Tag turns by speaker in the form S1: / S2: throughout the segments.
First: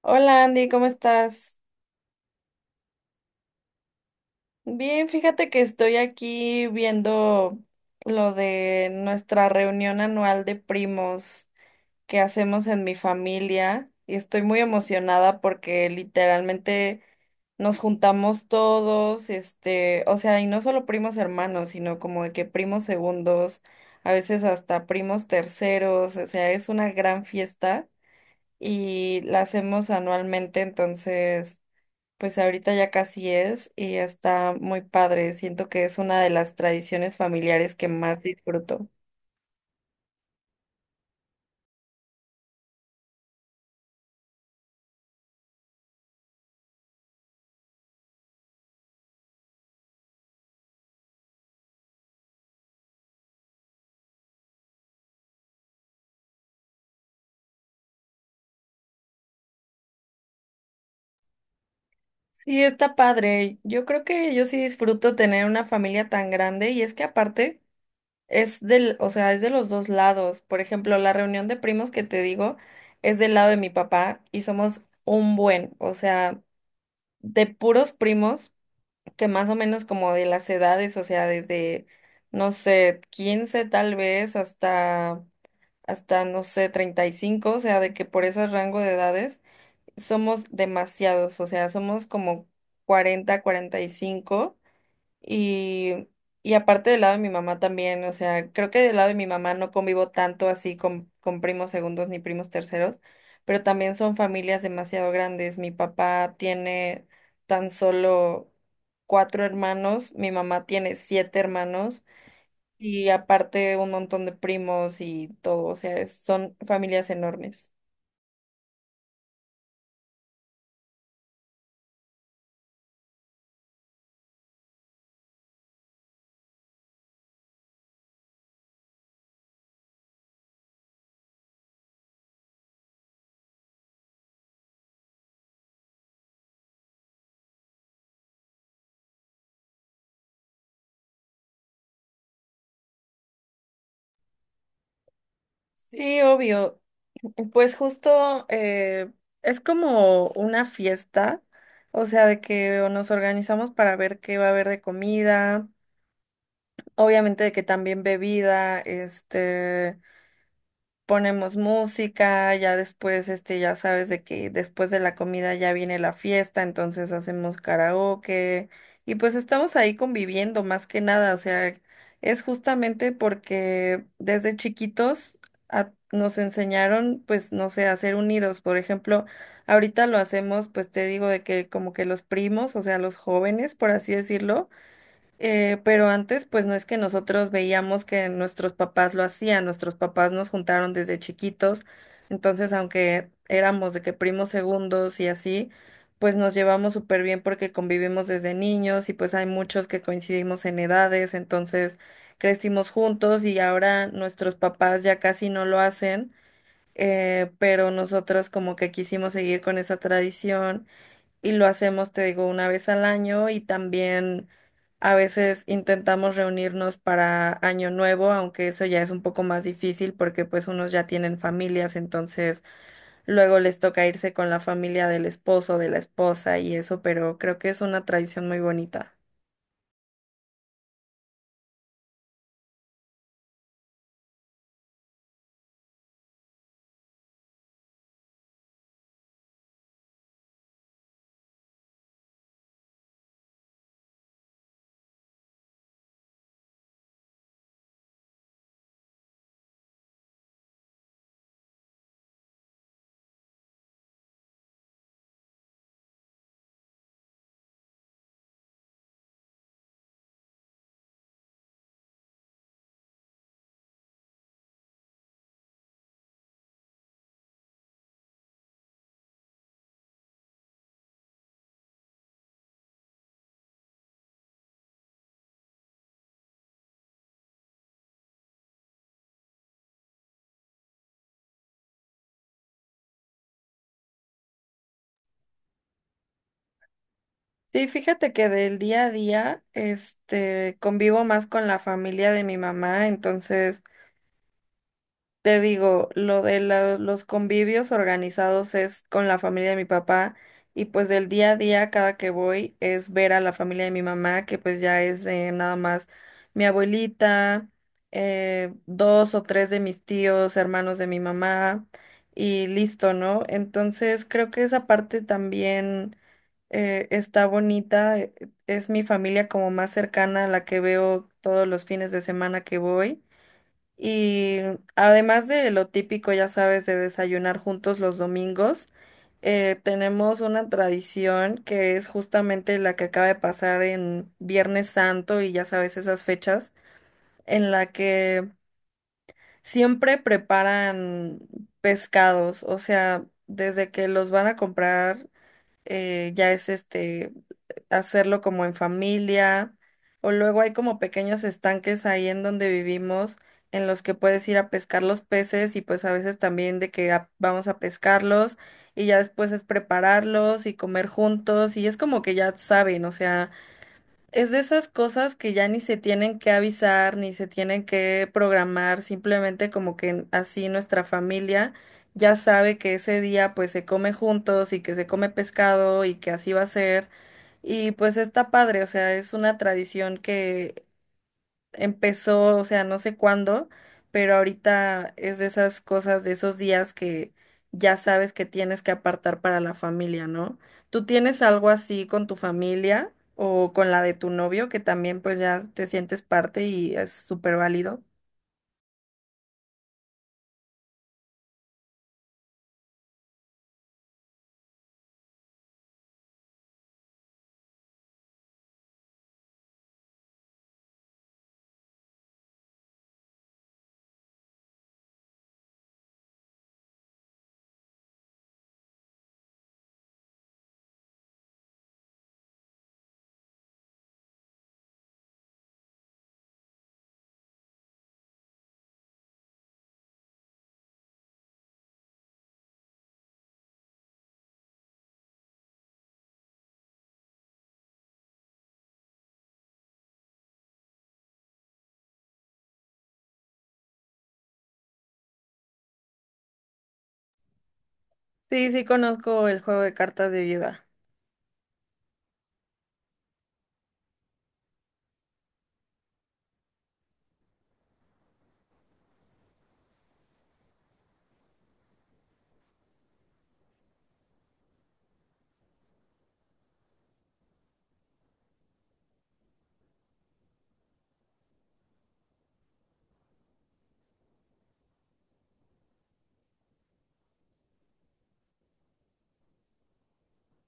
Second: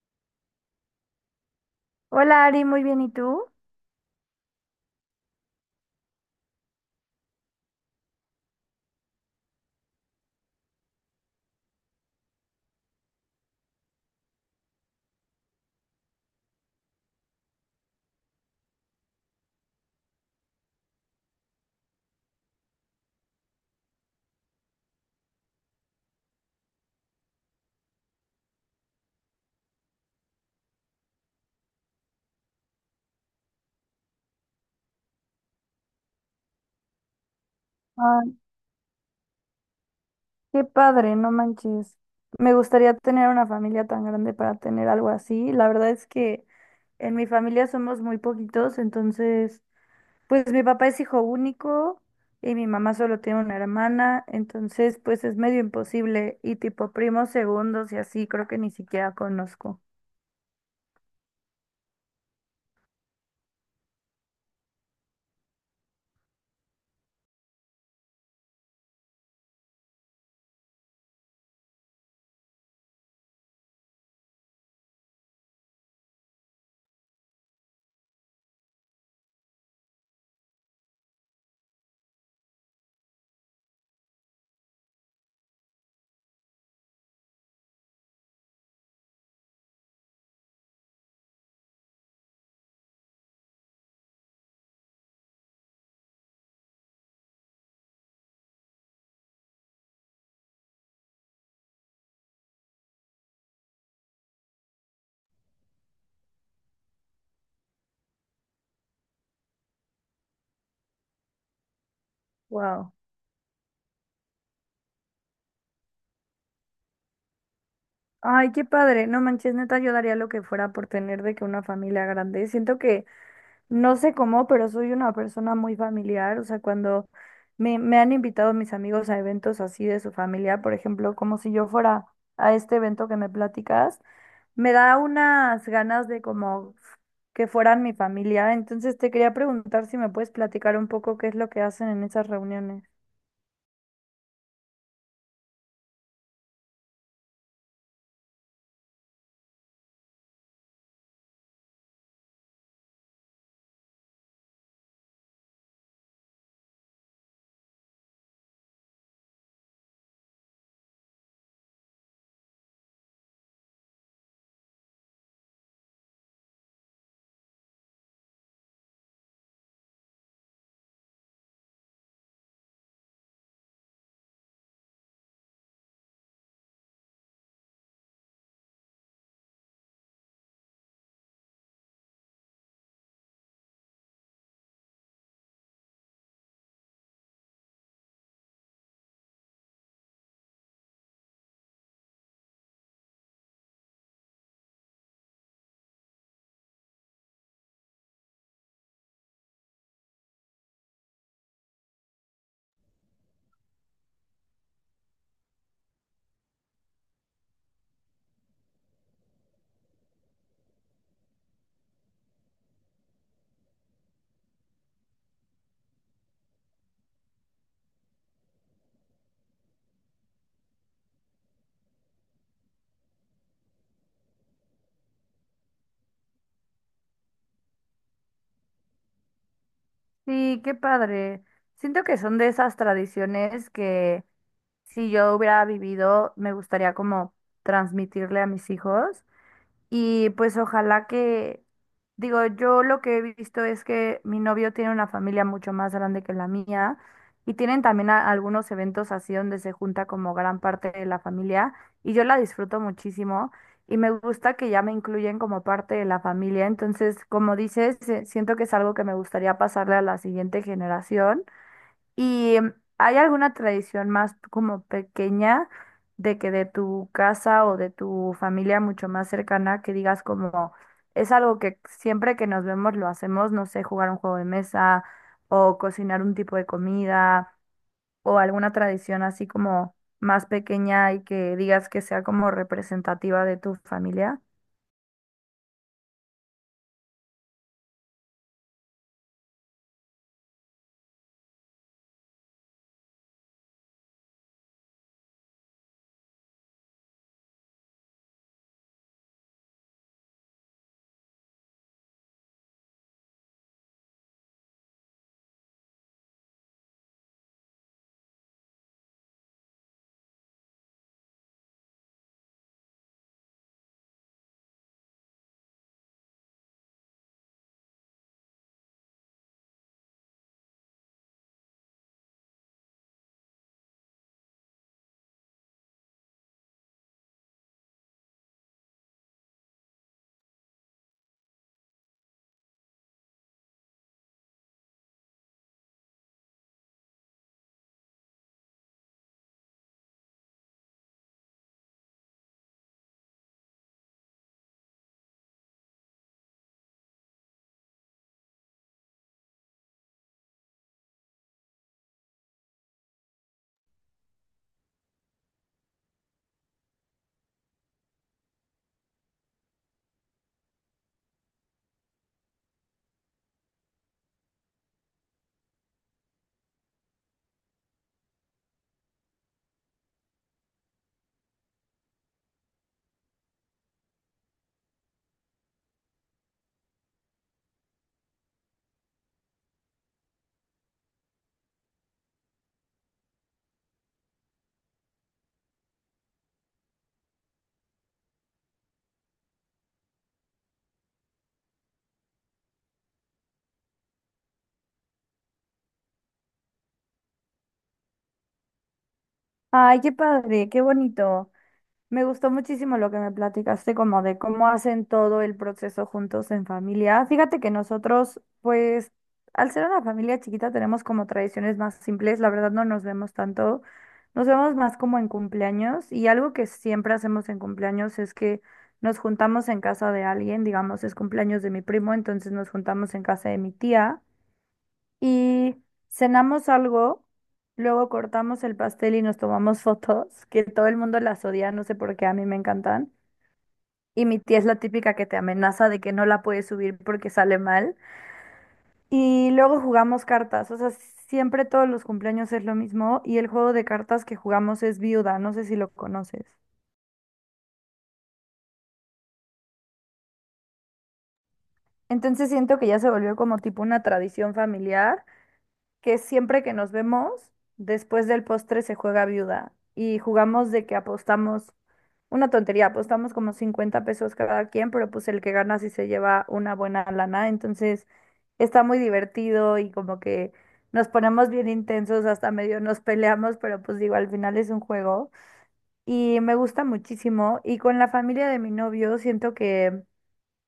S1: Hola Andy, ¿cómo estás?
S2: Hola Ari, muy bien, ¿y tú?
S1: Bien, fíjate que estoy aquí viendo lo de nuestra reunión anual de primos que hacemos en mi familia y estoy muy emocionada porque literalmente nos juntamos todos, este, o sea, y no solo primos hermanos, sino como de que primos segundos, a veces hasta primos terceros, o sea, es una gran fiesta y la hacemos anualmente, entonces... Pues ahorita ya casi es y está muy padre. Siento que es una de las tradiciones familiares que más
S2: Ay,
S1: disfruto.
S2: qué padre, no manches. Me gustaría tener una familia tan grande para tener algo así. La verdad es que en mi familia somos muy poquitos, entonces, pues mi papá es hijo único y mi mamá solo tiene una hermana, entonces, pues es medio imposible. Y tipo primos segundos y así, creo que ni siquiera conozco.
S1: Sí, está padre. Yo creo que yo sí disfruto tener una familia tan grande y es que aparte es del, o sea, es de los dos lados. Por ejemplo, la reunión de primos que te digo es del lado de mi papá y somos un buen, o sea, de puros primos que más o menos como de las edades, o sea, desde, no sé, 15 tal vez hasta, no sé, 35 o sea, de que por ese rango de edades somos demasiados, o sea, somos como 40, 45 y, cinco y aparte del lado de mi mamá también, o sea, creo que del lado de mi mamá no convivo tanto así con primos segundos ni primos terceros, pero también son familias demasiado grandes. Mi papá tiene tan solo cuatro hermanos, mi mamá tiene siete hermanos.
S2: Wow.
S1: Y aparte un montón de primos y todo, o sea, es- son familias enormes.
S2: Ay, qué padre, no manches, neta, yo daría lo que fuera por tener de que una familia grande. Siento que no sé cómo, pero soy una persona muy familiar. O sea, cuando me han invitado mis amigos a eventos así de su familia, por ejemplo, como si yo fuera a este evento que me platicas, me da unas ganas de como que fueran mi familia. Entonces te quería preguntar si me puedes platicar un poco qué es lo que hacen en esas reuniones.
S1: Sí, obvio. Pues justo es como una fiesta, o sea, de que nos organizamos para ver qué va a haber de comida, obviamente de que también bebida, este... Ponemos música, ya después, este, ya sabes de que después de la comida ya viene la fiesta, entonces hacemos karaoke y pues estamos ahí conviviendo más que nada, o sea, es justamente porque desde chiquitos a- nos enseñaron, pues, no sé, a ser unidos, por ejemplo, ahorita lo hacemos, pues te digo de que como que los primos, o sea, los jóvenes, por así decirlo, pero antes, pues no es que nosotros veíamos que nuestros papás lo hacían, nuestros papás nos juntaron desde chiquitos, entonces aunque éramos de que primos segundos y así, pues nos llevamos súper bien porque convivimos desde niños y pues hay muchos que coincidimos en edades, entonces crecimos juntos y ahora nuestros papás ya casi no lo hacen, pero nosotros como que quisimos seguir con esa tradición y lo hacemos, te digo, una vez al año y también a veces intentamos reunirnos para Año Nuevo, aunque eso ya es un poco más difícil porque pues unos ya tienen familias, entonces luego les toca irse con la familia del esposo, de la esposa y eso, pero creo que es una tradición muy bonita.
S2: Sí, qué padre. Siento que son de esas tradiciones que si yo hubiera vivido, me gustaría como transmitirle a mis hijos. Y pues ojalá que, digo, yo lo que he visto es que mi novio tiene una familia mucho más grande que la mía y tienen también algunos eventos así donde se junta como gran parte de la familia y yo la disfruto muchísimo y me gusta que ya me incluyen como parte de la familia. Entonces, como dices, siento que es algo que me gustaría pasarle a la siguiente generación. ¿Y hay alguna tradición más como pequeña de que de tu casa o de tu familia mucho más cercana que digas como es algo que siempre que nos vemos lo hacemos, no sé, jugar un juego de mesa o cocinar un tipo de comida o alguna tradición así como más pequeña y que digas que sea como representativa de tu familia?
S1: Sí, fíjate que del día a día, este, convivo más con la familia de mi mamá, entonces te digo, lo de la- los convivios organizados es con la familia de mi papá y pues del día a día cada que voy es ver a la familia de mi mamá, que pues ya es nada más mi abuelita, dos o tres de mis tíos, hermanos de mi mamá y listo, ¿no? Entonces creo que esa parte también está bonita, es mi familia como más cercana a la que veo todos los fines de semana que voy. Y además de lo típico, ya sabes, de desayunar juntos los domingos, tenemos una tradición que es justamente la que acaba de pasar en Viernes Santo y ya sabes esas fechas, en la que siempre preparan pescados, o sea, desde que los van a comprar ya es este hacerlo como en familia, o luego hay como pequeños estanques ahí en donde vivimos en los que puedes ir a pescar los peces y pues a veces también de que a- vamos a pescarlos y ya después es prepararlos y comer juntos y es como que ya saben, o sea, es de esas cosas que ya ni se tienen que avisar, ni se tienen que programar, simplemente como que así nuestra familia ya sabe que ese día pues se come juntos y que se come pescado y que así va a ser. Y pues está padre, o sea, es una tradición que empezó, o sea, no sé cuándo, pero ahorita es de esas cosas, de esos días que ya sabes que tienes que apartar para la familia, ¿no? ¿Tú tienes algo así con tu familia o con la de tu novio que también pues ya te sientes parte y es súper válido?
S2: Ay, qué padre, qué bonito. Me gustó muchísimo lo que me platicaste, como de cómo hacen todo el proceso juntos en familia. Fíjate que nosotros, pues, al ser una familia chiquita, tenemos como tradiciones más simples. La verdad no nos vemos tanto. Nos vemos más como en cumpleaños. Y algo que siempre hacemos en cumpleaños es que nos juntamos en casa de alguien. Digamos, es cumpleaños de mi primo, entonces nos juntamos en casa de mi tía y cenamos algo, luego cortamos el pastel y nos tomamos fotos, que todo el mundo las odia, no sé por qué, a mí me encantan. Y mi tía es la típica que te amenaza de que no la puedes subir porque sale mal. Y luego jugamos cartas, o sea, siempre todos los cumpleaños es lo mismo y el juego de cartas que jugamos es viuda, no sé si lo conoces.
S1: Sí, sí conozco el juego de cartas de viuda.
S2: Entonces siento que ya se volvió como tipo una tradición familiar que siempre que nos vemos, después del postre se juega viuda y jugamos de que apostamos una tontería, apostamos como 50 pesos cada quien, pero pues el que gana sí se lleva una buena lana, entonces está muy divertido y como que nos ponemos bien intensos, hasta medio nos peleamos, pero pues digo, al final es un juego y me gusta muchísimo y con la familia de mi novio siento que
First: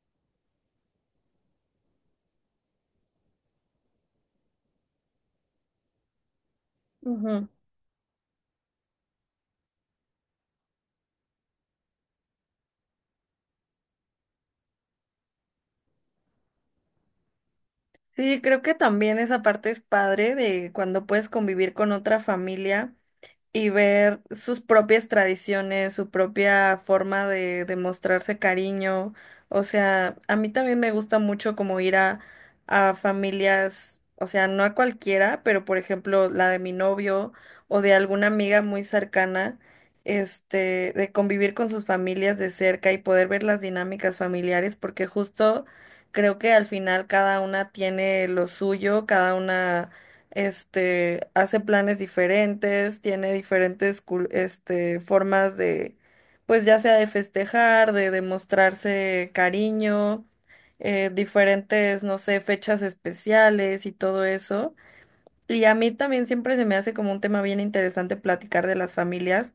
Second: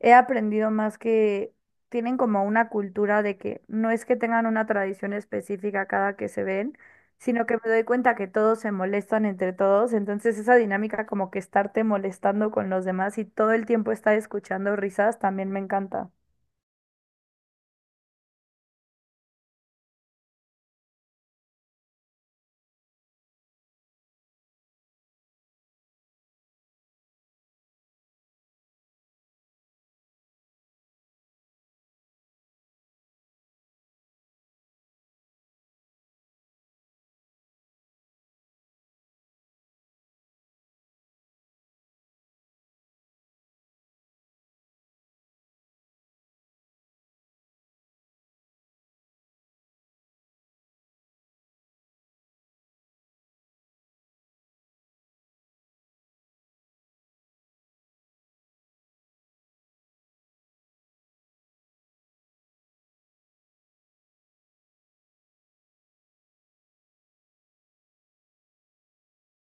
S2: he aprendido más que tienen como una cultura de que no es que tengan una tradición específica cada que se ven,
S1: Ujú.
S2: sino que me doy cuenta que todos se molestan entre todos, entonces esa dinámica como que estarte molestando con los demás y todo el tiempo estar escuchando risas también me encanta.
S1: Sí, creo que también esa parte es padre de cuando puedes convivir con otra familia y ver sus propias tradiciones, su propia forma de mostrarse cariño. O sea, a mí también me gusta mucho como ir a familias, o sea, no a cualquiera, pero por ejemplo la de mi novio o de alguna amiga muy cercana, este, de convivir con sus familias de cerca y poder ver las dinámicas familiares, porque justo creo que al final cada una tiene lo suyo, cada una este, hace planes diferentes, tiene diferentes cul- este, formas de, pues ya sea de festejar, de demostrarse cariño, diferentes, no sé, fechas especiales y todo eso. Y a mí también siempre se me hace como un tema bien interesante platicar de las familias.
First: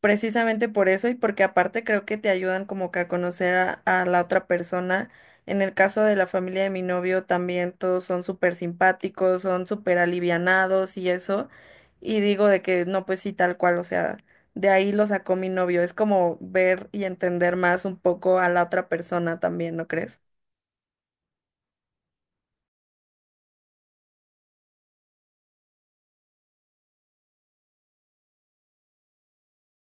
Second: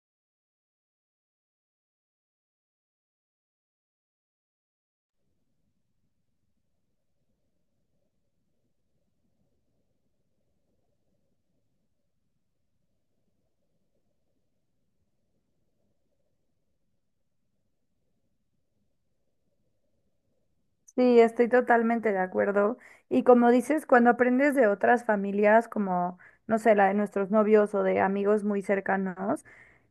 S1: Precisamente por eso y porque aparte creo que te ayudan como que a conocer a la otra persona. En el caso de la familia de mi novio también todos son súper simpáticos, son súper alivianados y eso. Y digo de que no, pues sí, tal cual, o sea, de ahí lo sacó mi novio. Es como ver y entender más un poco a la otra persona también, ¿no crees?
S2: Sí, estoy totalmente de acuerdo. Y como dices, cuando aprendes de otras familias, como, no sé, la de nuestros novios o de amigos muy cercanos,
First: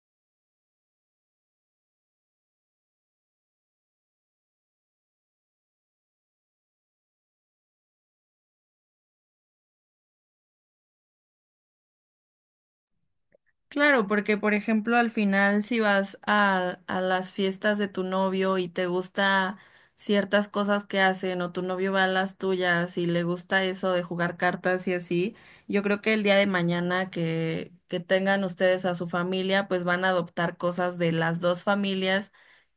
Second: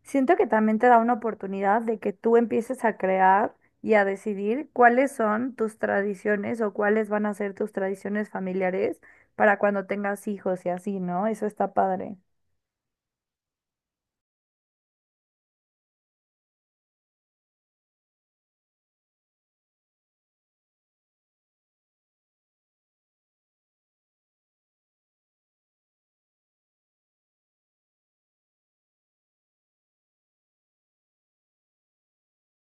S2: siento que también te da una oportunidad de que tú empieces a crear y a decidir cuáles son tus tradiciones o cuáles van a ser tus tradiciones familiares para cuando tengas hijos y así, ¿no? Eso está padre.
S1: Claro, porque por ejemplo al final si vas a las fiestas de tu novio y te gusta ciertas cosas que hacen o tu novio va a las tuyas y le gusta eso de jugar cartas y así, yo creo que el día de mañana que tengan ustedes a su familia, pues van a adoptar cosas de las dos familias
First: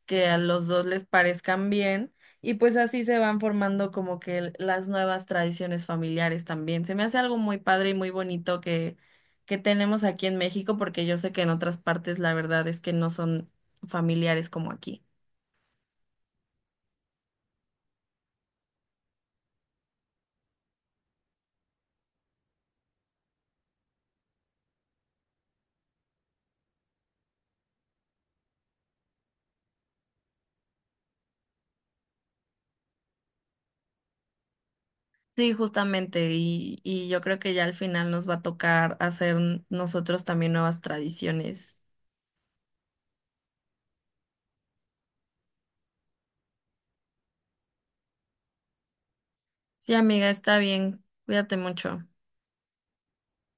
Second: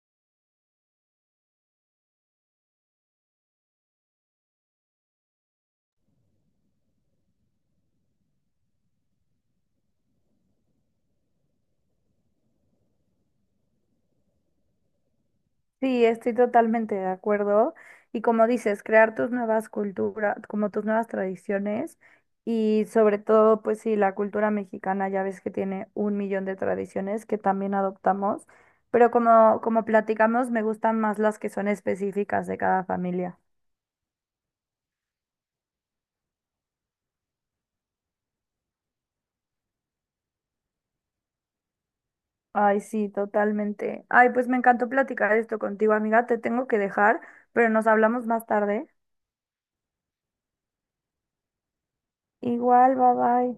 S1: que a los dos les parezcan bien y pues así se van formando como que las nuevas tradiciones familiares también. Se me hace algo muy padre y muy bonito que tenemos aquí en México, porque yo sé que en otras partes la verdad es que no son familiares como aquí.
S2: Sí, estoy totalmente de acuerdo. Y como dices, crear tus nuevas culturas, como tus nuevas tradiciones y sobre todo, pues sí, la cultura mexicana ya ves que tiene un millón de tradiciones que también adoptamos, pero como, como platicamos, me gustan más las que son específicas de cada familia.
S1: Sí, justamente, y yo creo que ya al final nos va a tocar hacer nosotros también nuevas tradiciones.
S2: Ay, sí, totalmente. Ay, pues me encantó platicar esto contigo, amiga. Te tengo que dejar, pero nos hablamos más tarde.
S1: Sí, amiga, está bien, cuídate mucho.
S2: Igual, bye bye.